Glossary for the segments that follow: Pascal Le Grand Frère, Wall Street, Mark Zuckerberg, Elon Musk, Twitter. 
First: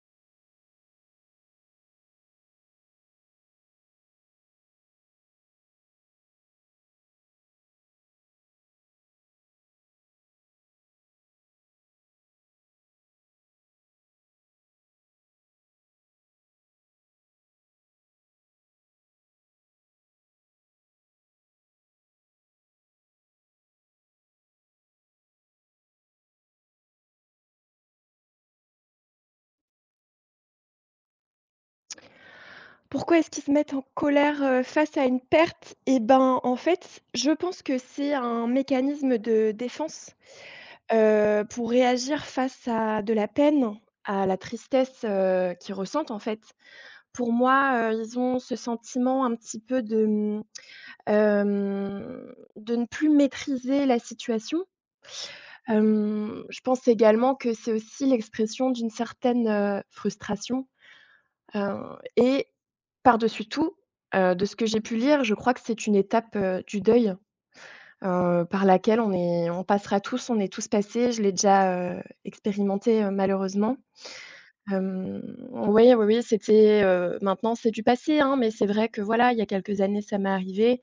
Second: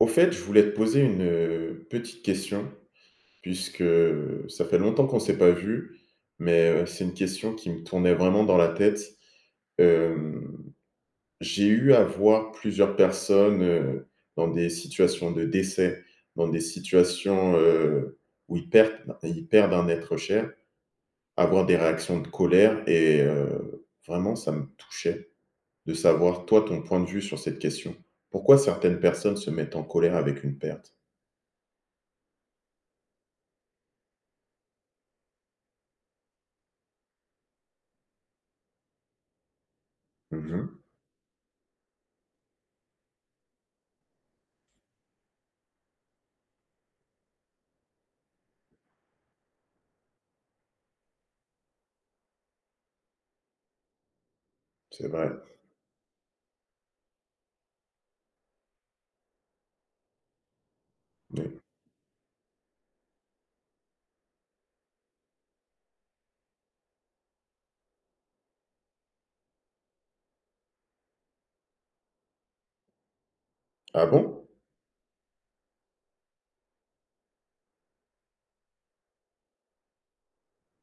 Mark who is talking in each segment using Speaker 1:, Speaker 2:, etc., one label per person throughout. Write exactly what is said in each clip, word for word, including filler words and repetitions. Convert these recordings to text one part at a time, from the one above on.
Speaker 1: Au fait, je voulais te poser une heu, petite question, puisque ça fait longtemps qu'on ne s'est pas vu, mais heu, c'est une question qui me tournait vraiment dans la tête. Hem, j'ai eu à voir plusieurs personnes, heu, dans des situations de décès, dans des situations, heu, où ils perdent ils perdent un être cher, avoir des réactions de colère et heu, vraiment ça me touchait de savoir, toi, ton point de vue sur cette question. Pourquoi certaines personnes se mettent en colère avec une perte?
Speaker 2: Pourquoi est-ce qu'ils se mettent en colère, heu, face à une perte? Eh ben, en fait, je pense que c'est un mécanisme de défense,
Speaker 1: Mmh.
Speaker 2: heu, pour réagir face à de la peine, à la tristesse, heu, qu'ils ressentent, en fait. Pour moi, heu, ils ont ce sentiment un petit peu de, mmh, de ne plus maîtriser la situation.
Speaker 1: C'est vrai,
Speaker 2: Hem, je pense également que c'est aussi l'expression d'une certaine, heu, frustration.
Speaker 1: oui.
Speaker 2: Heu et par-dessus tout, heu, de ce que j'ai pu lire, je crois que c'est une étape, heu, du deuil, heu, par laquelle on est on passera tous, on est tous passés. Je l'ai déjà, heu, expérimenté, heu, malheureusement.
Speaker 1: Ah bon?
Speaker 2: Hem, oui, oui, oui, c'était, heu maintenant c'est du passé, hein, mais c'est vrai que voilà, il y a quelques années, ça m'est arrivé.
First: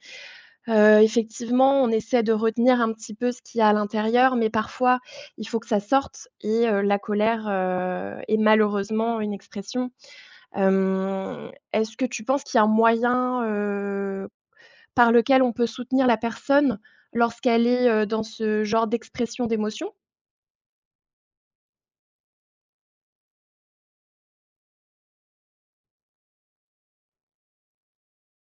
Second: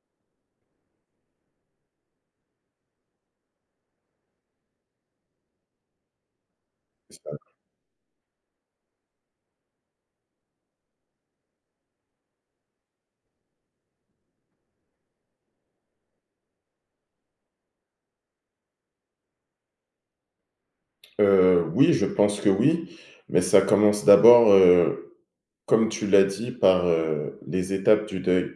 Speaker 2: Heu, effectivement, on essaie de retenir un petit peu ce qu'il y a à l'intérieur, mais parfois, il faut que ça sorte et heu, la colère, heu, est malheureusement une expression. Hem, est-ce que tu penses qu'il y a un moyen, heu, par lequel on peut soutenir la personne lorsqu'elle est, heu, dans ce genre d'expression d'émotion?
Speaker 1: Heu, oui, je pense que oui, mais ça commence d'abord, heu, comme tu l'as dit, par, heu, les étapes du deuil.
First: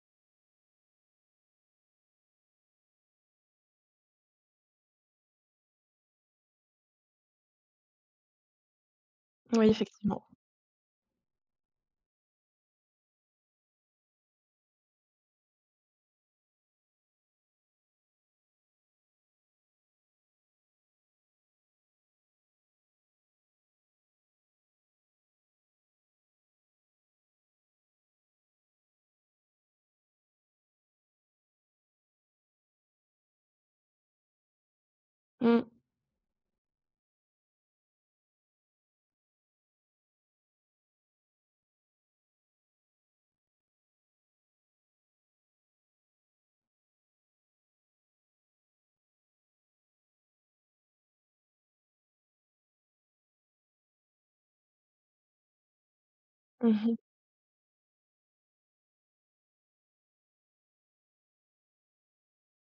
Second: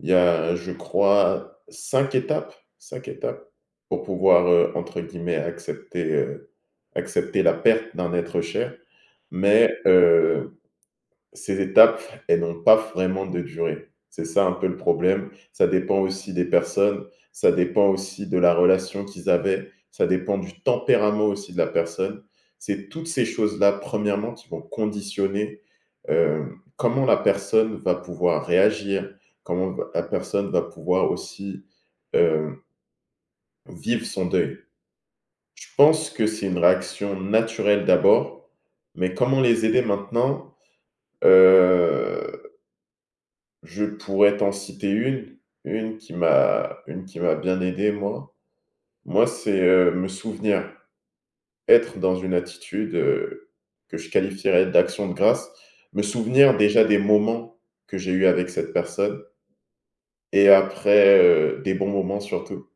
Speaker 1: Il y a, je crois, cinq étapes Cinq étapes pour pouvoir, heu, entre guillemets «accepter», heu, accepter la perte d'un être cher.
Speaker 2: Oui,
Speaker 1: Mais,
Speaker 2: effectivement.
Speaker 1: heu Ces étapes, elles n'ont pas vraiment de durée. C'est ça un peu le problème. Ça dépend aussi des personnes, ça dépend aussi de la relation qu'ils avaient, ça dépend du tempérament aussi de la personne. C'est toutes ces choses-là, premièrement, qui vont conditionner, heu, comment la personne va pouvoir réagir, comment la personne va pouvoir aussi, heu, vivre son deuil.
Speaker 2: Mmh.
Speaker 1: Je pense que c'est une réaction naturelle d'abord, mais comment les aider maintenant? Heu Je pourrais t'en citer une, une qui m'a une qui m'a bien aidé moi. Moi, c'est, heu, me souvenir, être dans une attitude, heu, que je qualifierais d'action de grâce. Me souvenir
Speaker 2: Mmh
Speaker 1: déjà
Speaker 2: mh.
Speaker 1: des moments que j'ai eus avec cette personne et après, heu, des bons moments surtout.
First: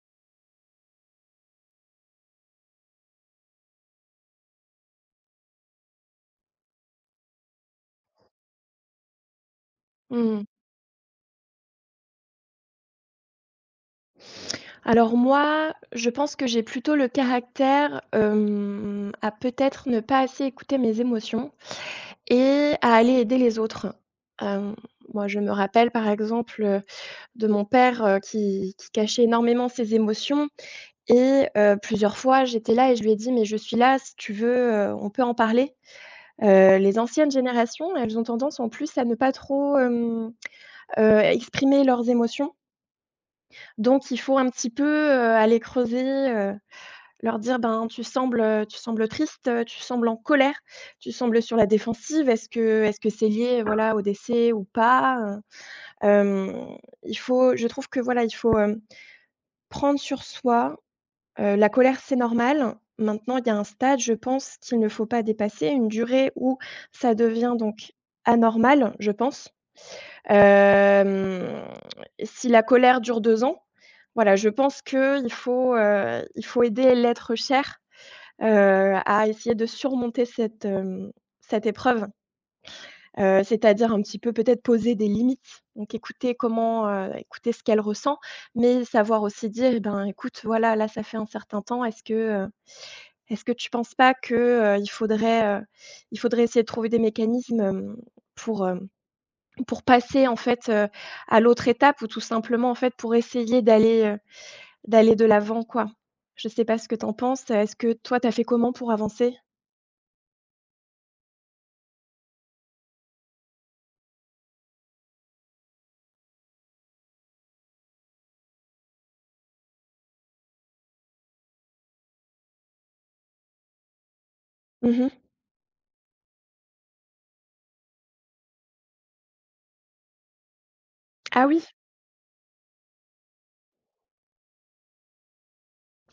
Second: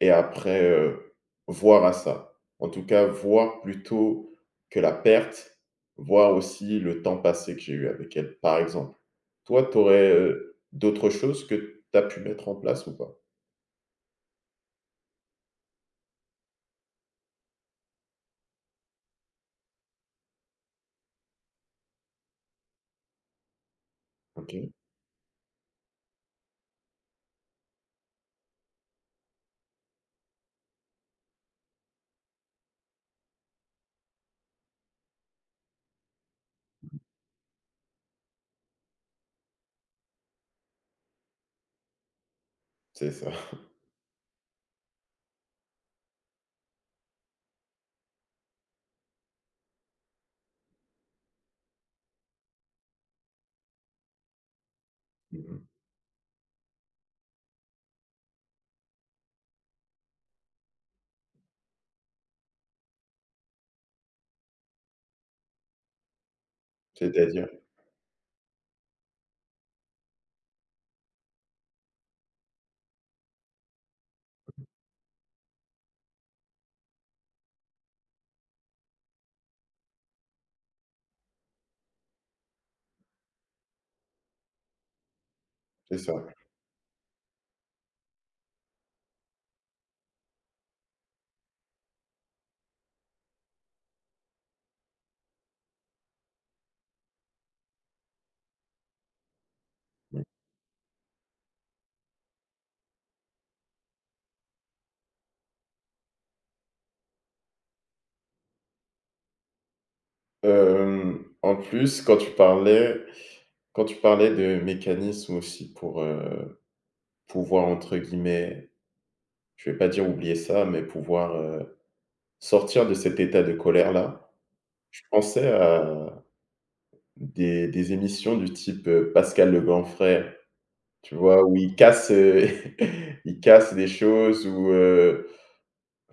Speaker 1: Et après, heu, voir à ça. En tout cas, voir plutôt que la perte, voir aussi le temps passé que j'ai eu avec elle, par exemple. Toi, tu aurais,
Speaker 2: Mmh.
Speaker 1: d'autres choses que tu as pu mettre en place ou pas?
Speaker 2: Alors moi, je pense que j'ai plutôt le caractère, hem, à peut-être ne pas assez écouter mes émotions et à aller aider les autres.
Speaker 1: OK,
Speaker 2: Hem, Moi, je me rappelle, par exemple, heu, de mon père, heu, qui qui cachait énormément ses émotions. Et heu, plusieurs fois, j'étais là et je lui ai dit: «Mais je suis là, si tu veux, heu, on peut en parler». Heu, les anciennes générations, elles ont tendance en plus à ne pas trop, hem, heu, exprimer leurs émotions.
Speaker 1: c'est ça.
Speaker 2: Donc il faut un petit peu, heu, aller creuser, heu, leur dire: «Ben, tu sembles, euh, tu sembles triste, heu, tu sembles en colère, tu sembles sur la défensive. Est-ce que est-ce que c'est lié, voilà, au décès ou pas, heu?»
Speaker 1: Mmh.
Speaker 2: Il faut, je trouve que, voilà, il faut, hem, prendre sur soi. Heu, la colère, c'est normal. Maintenant, il y a un stade, je pense, qu'il ne faut pas dépasser, une durée où ça
Speaker 1: C'est-à-dire?
Speaker 2: devient donc anormal, je pense. Hem, Si la colère dure deux ans, voilà, je pense qu'il faut, heu, il faut aider l'être cher, heu, à essayer de surmonter cette, hem, cette épreuve. Heu, c'est-à-dire un petit peu peut-être poser des limites, donc
Speaker 1: C'est ça.
Speaker 2: écouter comment, heu, écouter ce qu'elle ressent, mais savoir aussi dire: «Eh ben, écoute, voilà, là, ça fait un certain temps, est-ce que, heu» Est-ce que tu penses pas que, heu, il faudrait, heu, il faudrait essayer de trouver des mécanismes, hem, pour, hem, pour
Speaker 1: Mmh.
Speaker 2: passer en fait, heu, à l'autre étape ou tout simplement en fait pour essayer d'aller, heu, d'aller de l'avant quoi? Je sais pas ce que tu en penses, est-ce que toi tu as fait comment pour avancer?
Speaker 1: Hem, en plus, quand tu parlais quand tu parlais de mécanismes aussi pour, heu, pouvoir entre guillemets, je vais pas dire oublier ça, mais pouvoir, heu, sortir de cet état de colère-là, je
Speaker 2: Mmh.
Speaker 1: pensais à Des des émissions du type, heu, Pascal Le Grand Frère, tu vois?
Speaker 2: Ah
Speaker 1: Où
Speaker 2: oui?
Speaker 1: il casse, heu, il casse des choses ou, heu,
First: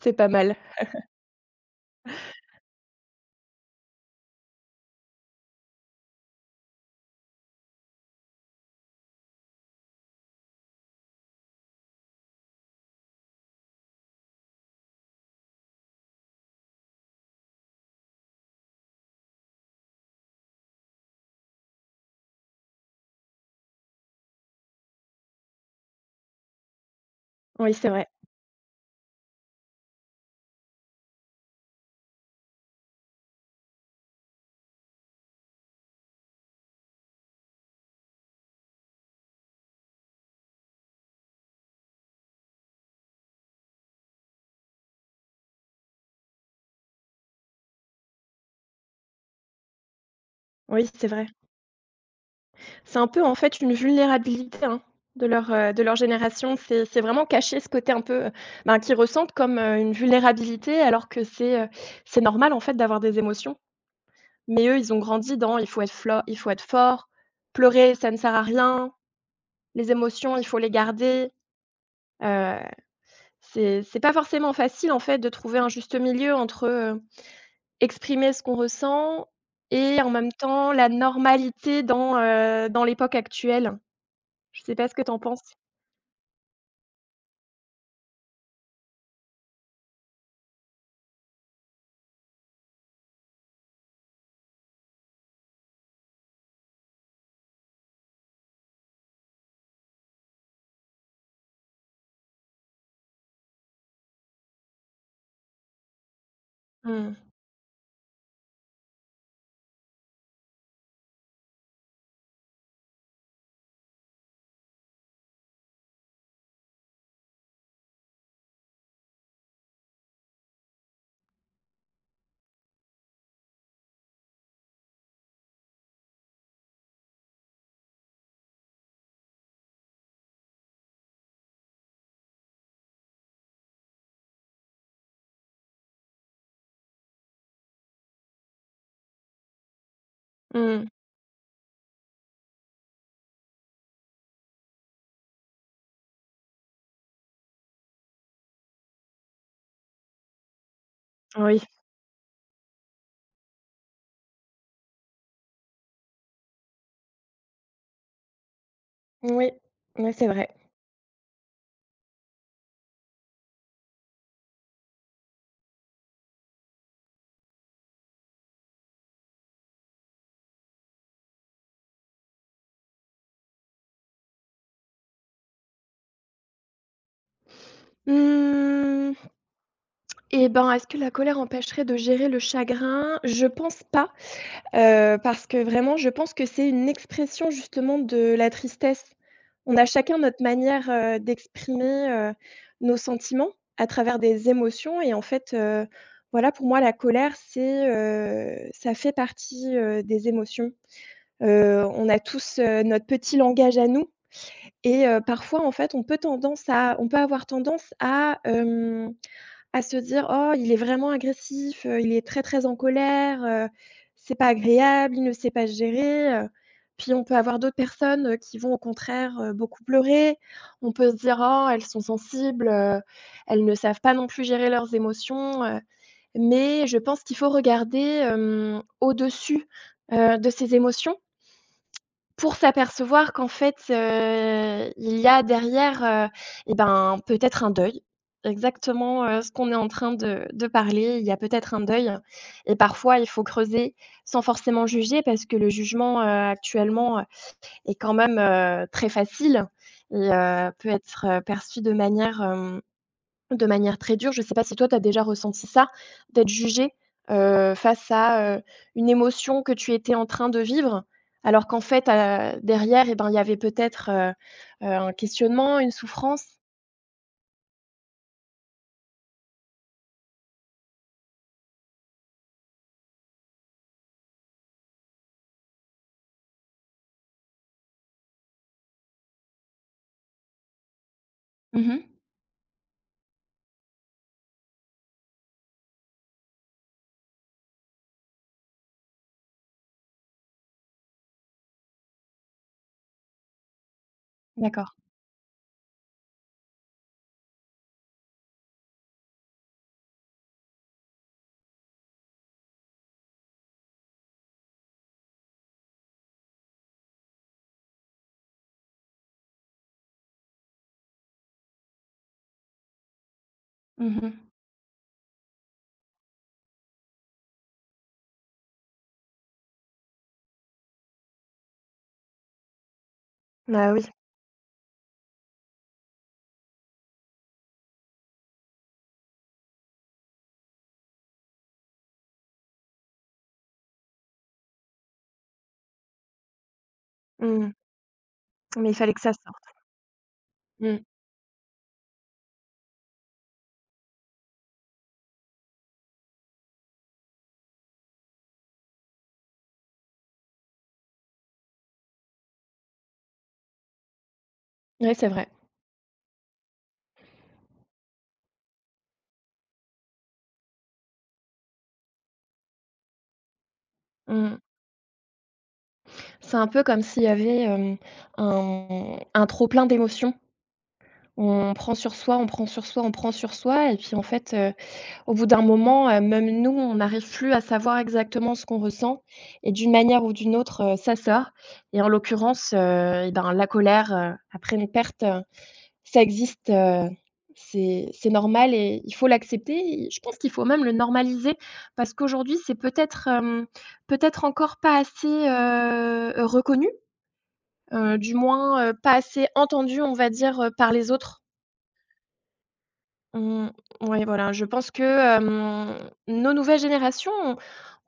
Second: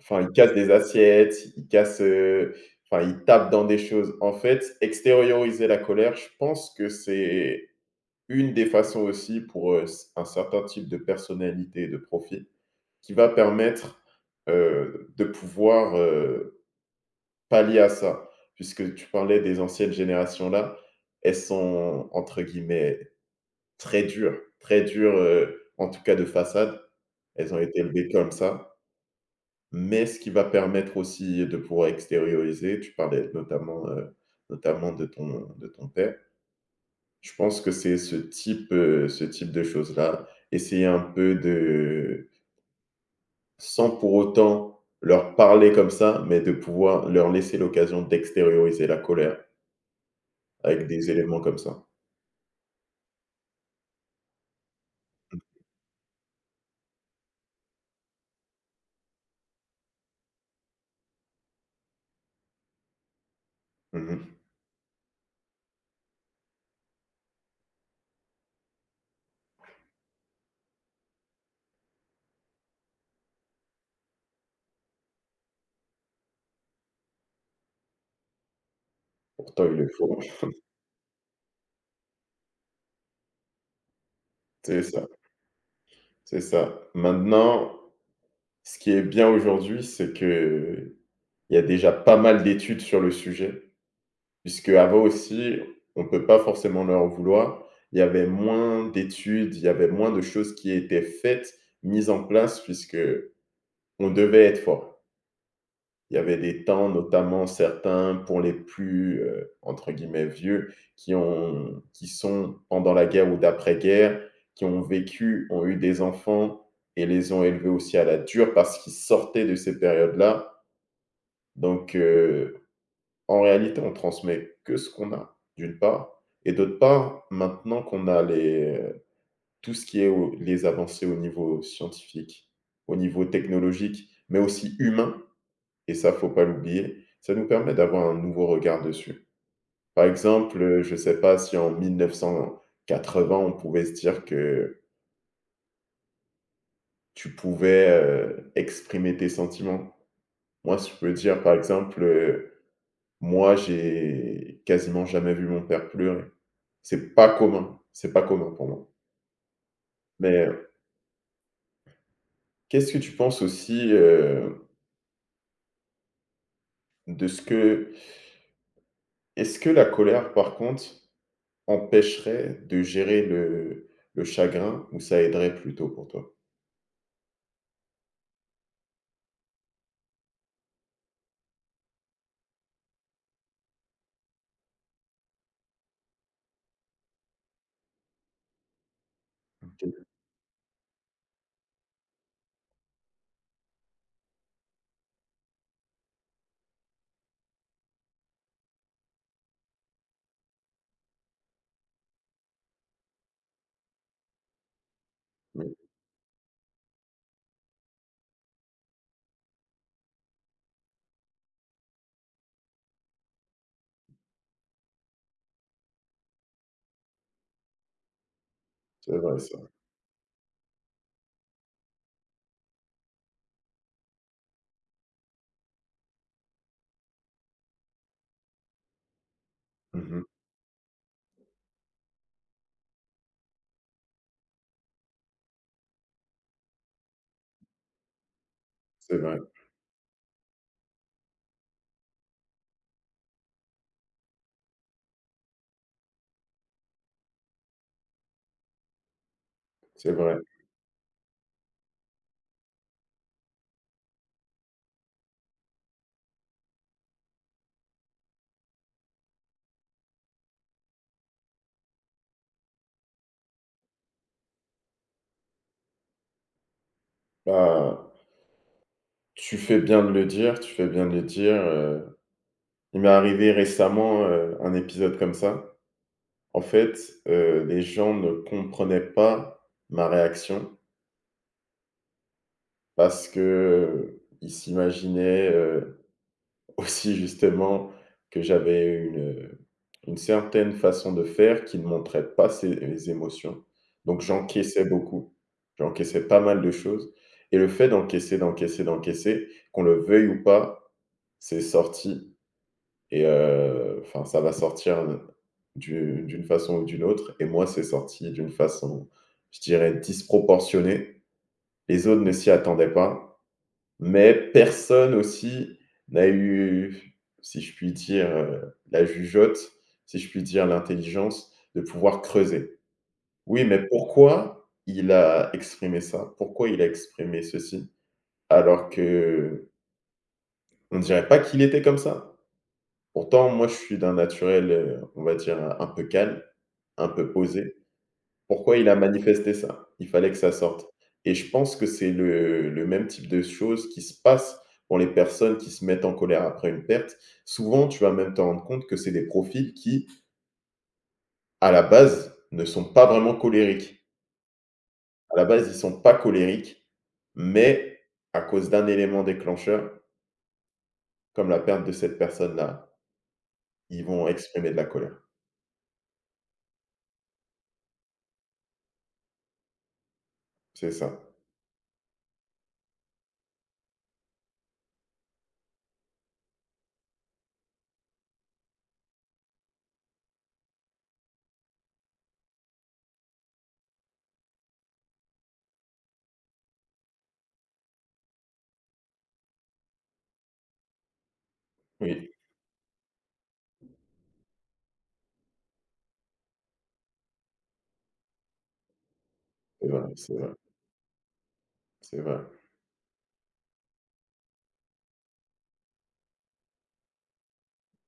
Speaker 2: C'est pas
Speaker 1: il casse
Speaker 2: mal.
Speaker 1: des assiettes, il casse, heu, enfin, il tape dans des choses. En fait, extérioriser la colère, je pense que c'est une des façons aussi pour, heu, un certain type de personnalité de profil qui va permettre, heu, de pouvoir, heu, pallier à ça. Puisque tu parlais des anciennes générations là, elles sont entre guillemets Très dures, très dures, heu, en tout cas de façade. Elles ont
Speaker 2: Oui,
Speaker 1: été
Speaker 2: c'est vrai.
Speaker 1: élevées comme ça, mais ce qui va permettre aussi de pouvoir extérioriser, tu parlais notamment, heu, notamment de ton de ton père. Je pense que c'est ce type, heu, ce type de choses-là. Essayer un peu de sans pour autant leur parler comme ça, mais de pouvoir leur laisser l'occasion d'extérioriser la colère avec
Speaker 2: Oui, c'est
Speaker 1: des
Speaker 2: vrai.
Speaker 1: éléments comme ça.
Speaker 2: C'est un peu, en fait, une vulnérabilité, hein, de
Speaker 1: Mmh.
Speaker 2: leur, heu, de leur génération. C'est c'est vraiment cacher ce côté un peu, heu, ben, qu'ils ressentent comme, heu, une vulnérabilité, alors que c'est, heu, c'est normal, en fait, d'avoir des émotions.
Speaker 1: Mmh mh.
Speaker 2: Mais eux, ils ont grandi dans: «Il faut être flo il faut être fort, pleurer, ça ne sert à rien, les émotions, il faut les garder». Heu, c'est c'est pas forcément facile, en fait, de trouver un juste milieu entre, euh, exprimer ce qu'on ressent
Speaker 1: Pourtant, il le
Speaker 2: et en
Speaker 1: faut.
Speaker 2: même temps la normalité dans, heu, dans l'époque actuelle. Je sais
Speaker 1: C'est
Speaker 2: pas ce que
Speaker 1: ça,
Speaker 2: tu en penses?
Speaker 1: c'est ça. Maintenant, Ce qui est bien aujourd'hui, c'est que il y a déjà pas mal d'études sur le sujet. Puisque avant aussi, on peut pas forcément leur vouloir. Il y avait moins d'études, il y avait moins de choses qui étaient faites, mises en place, puisque on devait être fort. Il y avait des temps,
Speaker 2: Mmh.
Speaker 1: notamment certains pour les plus, heu, entre guillemets «vieux», qui ont qui sont pendant la guerre ou d'après-guerre, qui ont vécu, ont eu des enfants et les ont élevés aussi à la dure parce qu'ils sortaient de ces périodes-là. Donc, heu, en réalité, on transmet que ce qu'on a, d'une part et d'autre part, maintenant qu'on a les tout ce qui est au les avancées au niveau scientifique, au niveau technologique, mais aussi humain et ça, faut pas l'oublier, ça nous permet d'avoir un nouveau regard dessus. Par exemple, heu,
Speaker 2: Mmh.
Speaker 1: je sais pas si en mille neuf cent quatre-vingts, on pouvait se dire que tu pouvais, heu, exprimer tes sentiments. Moi, je peux dire, par
Speaker 2: Oui.
Speaker 1: exemple, heu Moi, j'ai quasiment jamais vu mon père pleurer. C'est pas commun, c'est pas commun pour moi.
Speaker 2: Oui. Ouais, c'est
Speaker 1: Mais
Speaker 2: vrai.
Speaker 1: heu, qu'est-ce que tu penses aussi, heu, de ce que est-ce que la colère, par contre, empêcherait de gérer le le chagrin ou ça aiderait plutôt pour toi?
Speaker 2: Mmh, et ben, est-ce que la colère empêcherait de gérer le chagrin? Je pense pas. Heu, parce que vraiment, je pense que c'est une expression justement de la tristesse. On a
Speaker 1: OK.
Speaker 2: chacun notre manière, heu, d'exprimer, heu, nos sentiments à travers des émotions et en fait, heu, voilà, pour moi, la colère, c'est, heu, ça fait partie, heu, des émotions. Heu, on a tous, heu, notre petit langage à nous et heu, parfois, en
Speaker 1: Oui,
Speaker 2: fait, on peut tendance à on peut avoir tendance à, à se dire: «Oh, il est vraiment agressif, heu, il est très, très en colère, heu, c'est pas agréable, il ne sait pas se gérer», heu, puis on peut avoir d'autres personnes, heu, qui vont au
Speaker 1: c'est vrai
Speaker 2: contraire, heu,
Speaker 1: ça.
Speaker 2: beaucoup pleurer. On peut se dire: «Oh, elles sont sensibles, heu, elles ne savent pas non plus gérer leurs émotions», heu, mais je pense qu'il faut regarder, hem, au-dessus,
Speaker 1: Mmh mh.
Speaker 2: heu, de ces émotions pour s'apercevoir qu'en fait, heu, il y a derrière, heu et ben, peut-être un deuil.
Speaker 1: C'est
Speaker 2: Exactement,
Speaker 1: vrai,
Speaker 2: heu, ce qu'on est en train de de parler, il y a peut-être un deuil et parfois il faut creuser sans forcément juger, parce que le jugement, heu, actuellement, heu, est quand même, heu, très facile
Speaker 1: c'est
Speaker 2: et
Speaker 1: vrai.
Speaker 2: heu, peut être, heu, perçu de manière, hem de manière très dure. Je ne sais pas si toi tu as déjà ressenti ça, d'être jugé, heu, face à, heu, une émotion que tu étais en train de vivre, alors qu'en fait, heu, derrière et ben, il y avait peut-être, heu heu, un questionnement, une souffrance?
Speaker 1: Bah, tu fais bien de le dire, tu fais bien de le dire, heu, il m'est arrivé récemment, heu, un épisode comme ça. En fait, heu, les gens ne comprenaient pas ma réaction
Speaker 2: Mmh.
Speaker 1: parce que, heu, ils s'imaginaient, heu, aussi justement que j'avais une, euh, une certaine façon de faire qui ne montrait pas ses les émotions. Donc j'encaissais
Speaker 2: D'accord.
Speaker 1: beaucoup, j'encaissais pas mal de choses et le fait d'encaisser, d'encaisser, d'encaisser, qu'on le veuille ou pas, c'est sorti. Et heu, enfin, ça va sortir d'u d'une façon ou d'une autre et moi, c'est sorti d'une façon, je dirais, disproportionnée. Les autres ne s'y attendaient pas,
Speaker 2: Mmh mh.
Speaker 1: mais personne aussi n'a eu, si je puis dire, heu, la jugeote, si je puis dire, l'intelligence de pouvoir creuser. Oui, mais
Speaker 2: Bah, oui.
Speaker 1: pourquoi il a exprimé ça? Pourquoi il a exprimé ceci? Alors que on dirait pas qu'il était comme ça. Pourtant, moi, je suis d'un naturel, heu, on va dire, un peu calme. Un peu
Speaker 2: Mmh.
Speaker 1: posé. Pourquoi il
Speaker 2: Mais il
Speaker 1: a
Speaker 2: fallait que ça
Speaker 1: manifesté
Speaker 2: sorte.
Speaker 1: ça? Il fallait que ça sorte
Speaker 2: Mmh.
Speaker 1: et je pense que c'est le le même type de choses qui se passe pour les personnes qui se mettent en colère après une perte. Souvent, tu vas même te rendre compte que c'est des profils qui, à la base, ne sont pas vraiment colériques.
Speaker 2: Ouais, c'est
Speaker 1: À la
Speaker 2: vrai.
Speaker 1: base, ils sont pas colériques, mais à cause d'un élément déclencheur, comme la perte de cette personne-là, ils vont
Speaker 2: Mmh.
Speaker 1: exprimer de la colère.
Speaker 2: C'est un peu comme s'il y avait, hem, un un trop plein d'émotions.
Speaker 1: C'est ça.
Speaker 2: On prend sur soi, on prend sur soi, on prend sur soi et puis en fait, au bout d'un moment, heu, même nous, on n'arrive plus à savoir exactement ce qu'on ressent et d'une manière ou d'une autre, heu, ça sort et en l'occurrence, heu et ben, la colère, heu, après une perte, heu, ça existe, heu, c'est c'est normal et il faut l'accepter et je pense qu'il faut même le normaliser parce
Speaker 1: Oui,
Speaker 2: qu'aujourd'hui, c'est peut-être, hem, peut-être encore pas assez, heu reconnu, heu, du moins, heu, pas assez
Speaker 1: c'est
Speaker 2: entendu,
Speaker 1: vrai,
Speaker 2: on va
Speaker 1: c'est vrai,
Speaker 2: dire, heu, par les autres.
Speaker 1: c'est vrai.
Speaker 2: Mmh, ouais, voilà, je pense que, hem, nos nouvelles générations,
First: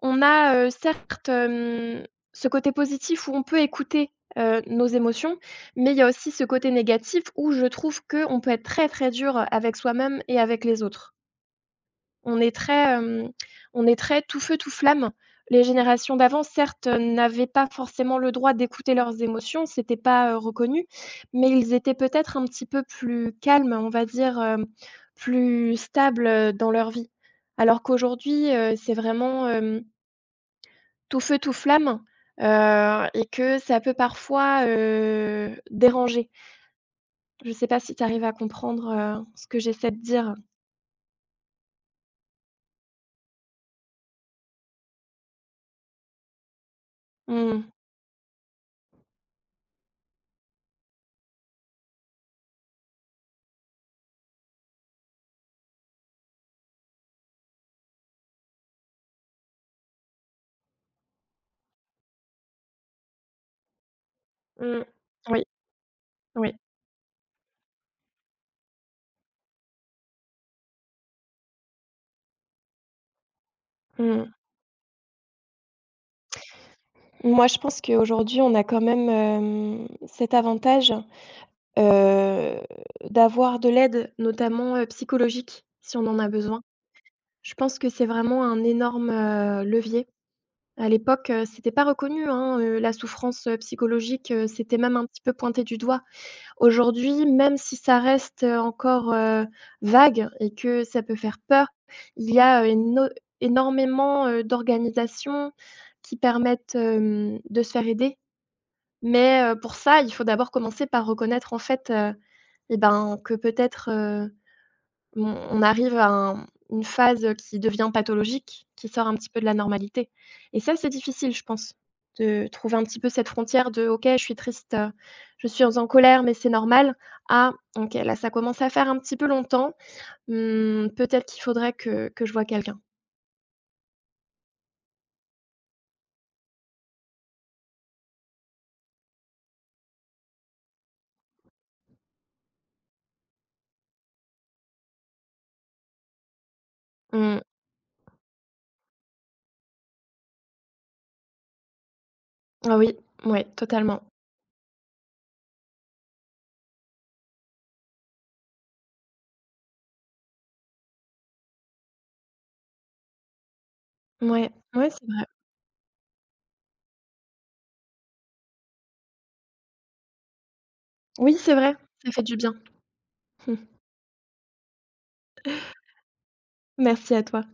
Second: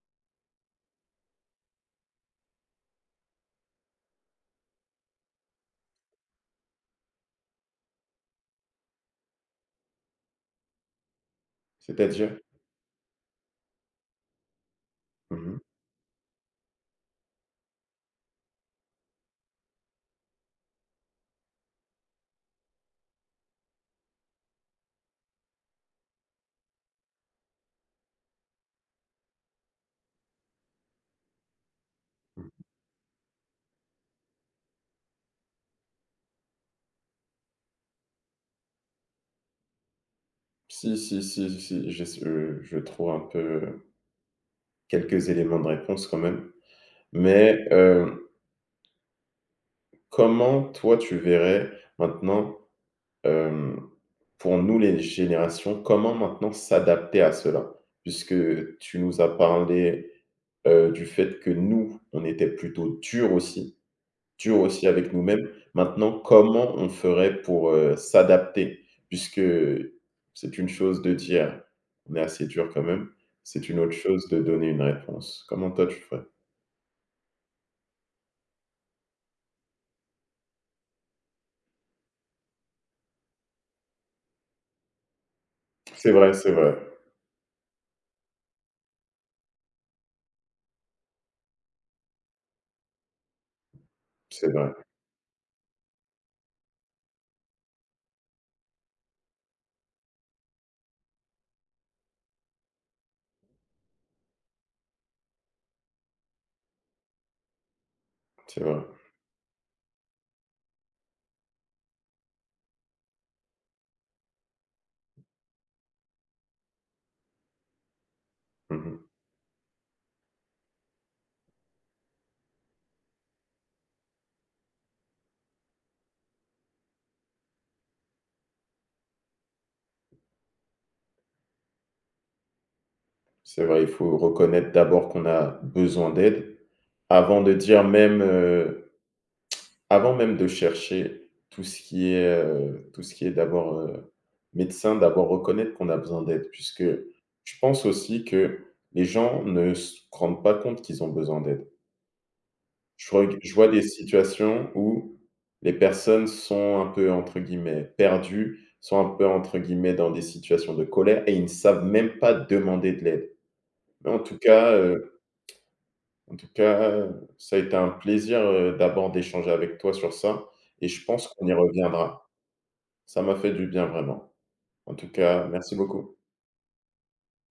Speaker 2: on a, heu, certes, hem, ce côté positif où on peut écouter, heu, nos émotions, mais il y a aussi ce côté négatif où je trouve qu'on peut être très, très dur avec soi-même et avec les autres.
Speaker 1: C'est-à-dire?
Speaker 2: On est très, hem, on est très tout feu, tout flamme.
Speaker 1: Mmh.
Speaker 2: Les générations d'avant, certes, euh, n'avaient pas forcément le droit d'écouter leurs émotions, c'était pas, heu, reconnu, mais ils étaient peut-être un petit peu plus calmes, on va dire, hem, plus stables, heu, dans leur vie. Alors qu'aujourd'hui, heu, c'est vraiment, hem tout feu, tout flamme, heu et que ça peut parfois, heu, déranger. Je ne sais pas si tu arrives à comprendre, heu, ce que j'essaie de dire?
Speaker 1: Si, si, si, si, si, j'ai s euh, je trouve un peu quelques éléments de réponse quand même.
Speaker 2: Mmh,
Speaker 1: Mais, heu, comment toi tu verrais maintenant, hem, pour nous les générations, comment maintenant s'adapter à cela? Puisque tu nous as parlé, heu, du fait que nous, on était plutôt durs aussi. Dur
Speaker 2: mmh.
Speaker 1: aussi avec
Speaker 2: Oui,
Speaker 1: nous-mêmes. Maintenant,
Speaker 2: oui.
Speaker 1: comment on ferait pour, heu, s'adapter? Puisque c'est une chose de dire: «On est assez dur quand même», c'est une autre
Speaker 2: Mmh.
Speaker 1: chose de donner une réponse. Comment toi tu ferais?
Speaker 2: Moi, je pense qu'aujourd'hui, on a quand même, hem, cet avantage, heu, d'avoir de l'aide, notamment, heu, psychologique, si on
Speaker 1: C'est
Speaker 2: en a
Speaker 1: vrai, c'est
Speaker 2: besoin.
Speaker 1: vrai,
Speaker 2: Je pense que c'est vraiment un énorme, heu, levier. À l'époque, heu, c'était pas reconnu, hein, heu, la souffrance, heu, psychologique, heu,
Speaker 1: c'est vrai,
Speaker 2: c'était même un petit peu pointé du doigt. Aujourd'hui, même si ça reste, heu, encore, heu, vague et que ça peut faire peur, il y a, heu, éno énormément, heu, d'organisations qui permettent, hem, de se faire aider.
Speaker 1: c'est vrai.
Speaker 2: Mais, heu, pour ça, il faut d'abord commencer par reconnaître en fait, heu et ben, que peut-être, on on arrive à un une phase, qui devient pathologique, qui
Speaker 1: Mmh.
Speaker 2: sort un petit peu de la normalité et ça, c'est difficile, je pense, de trouver un petit peu cette frontière de: «OK, je suis triste, heu, je suis en colère, mais c'est normal». Ah, «OK, là, ça commence à faire un petit peu longtemps, mmh, peut-être qu'il faudrait que que je vois quelqu'un».
Speaker 1: C'est vrai, il faut reconnaître d'abord qu'on a besoin d'aide avant de dire même, heu Avant même de chercher tout ce qui est, heu, tout ce qui est d'abord, heu, médecin, d'abord reconnaître qu'on a besoin d'aide puisque
Speaker 2: Mmh.
Speaker 1: je pense aussi que les gens ne se rendent pas compte qu'ils ont besoin d'aide.
Speaker 2: Ah oui,
Speaker 1: Je reg
Speaker 2: ouais,
Speaker 1: je vois des
Speaker 2: totalement.
Speaker 1: situations où les personnes sont un peu, entre guillemets, «perdues», sont un peu, entre guillemets, dans des situations de colère et ils ne savent même pas demander de l'aide. Mais en tout
Speaker 2: Ouais,
Speaker 1: cas,
Speaker 2: ouais, c'est
Speaker 1: heu,
Speaker 2: vrai.
Speaker 1: en tout cas, heu, ça a été un plaisir, heu, d'abord d'échanger avec toi sur ça et je pense
Speaker 2: Oui,
Speaker 1: qu'on y
Speaker 2: c'est vrai, ça fait
Speaker 1: reviendra.
Speaker 2: du bien.
Speaker 1: Ça m'a fait du bien vraiment. En tout cas, merci beaucoup.
Speaker 2: Merci à toi.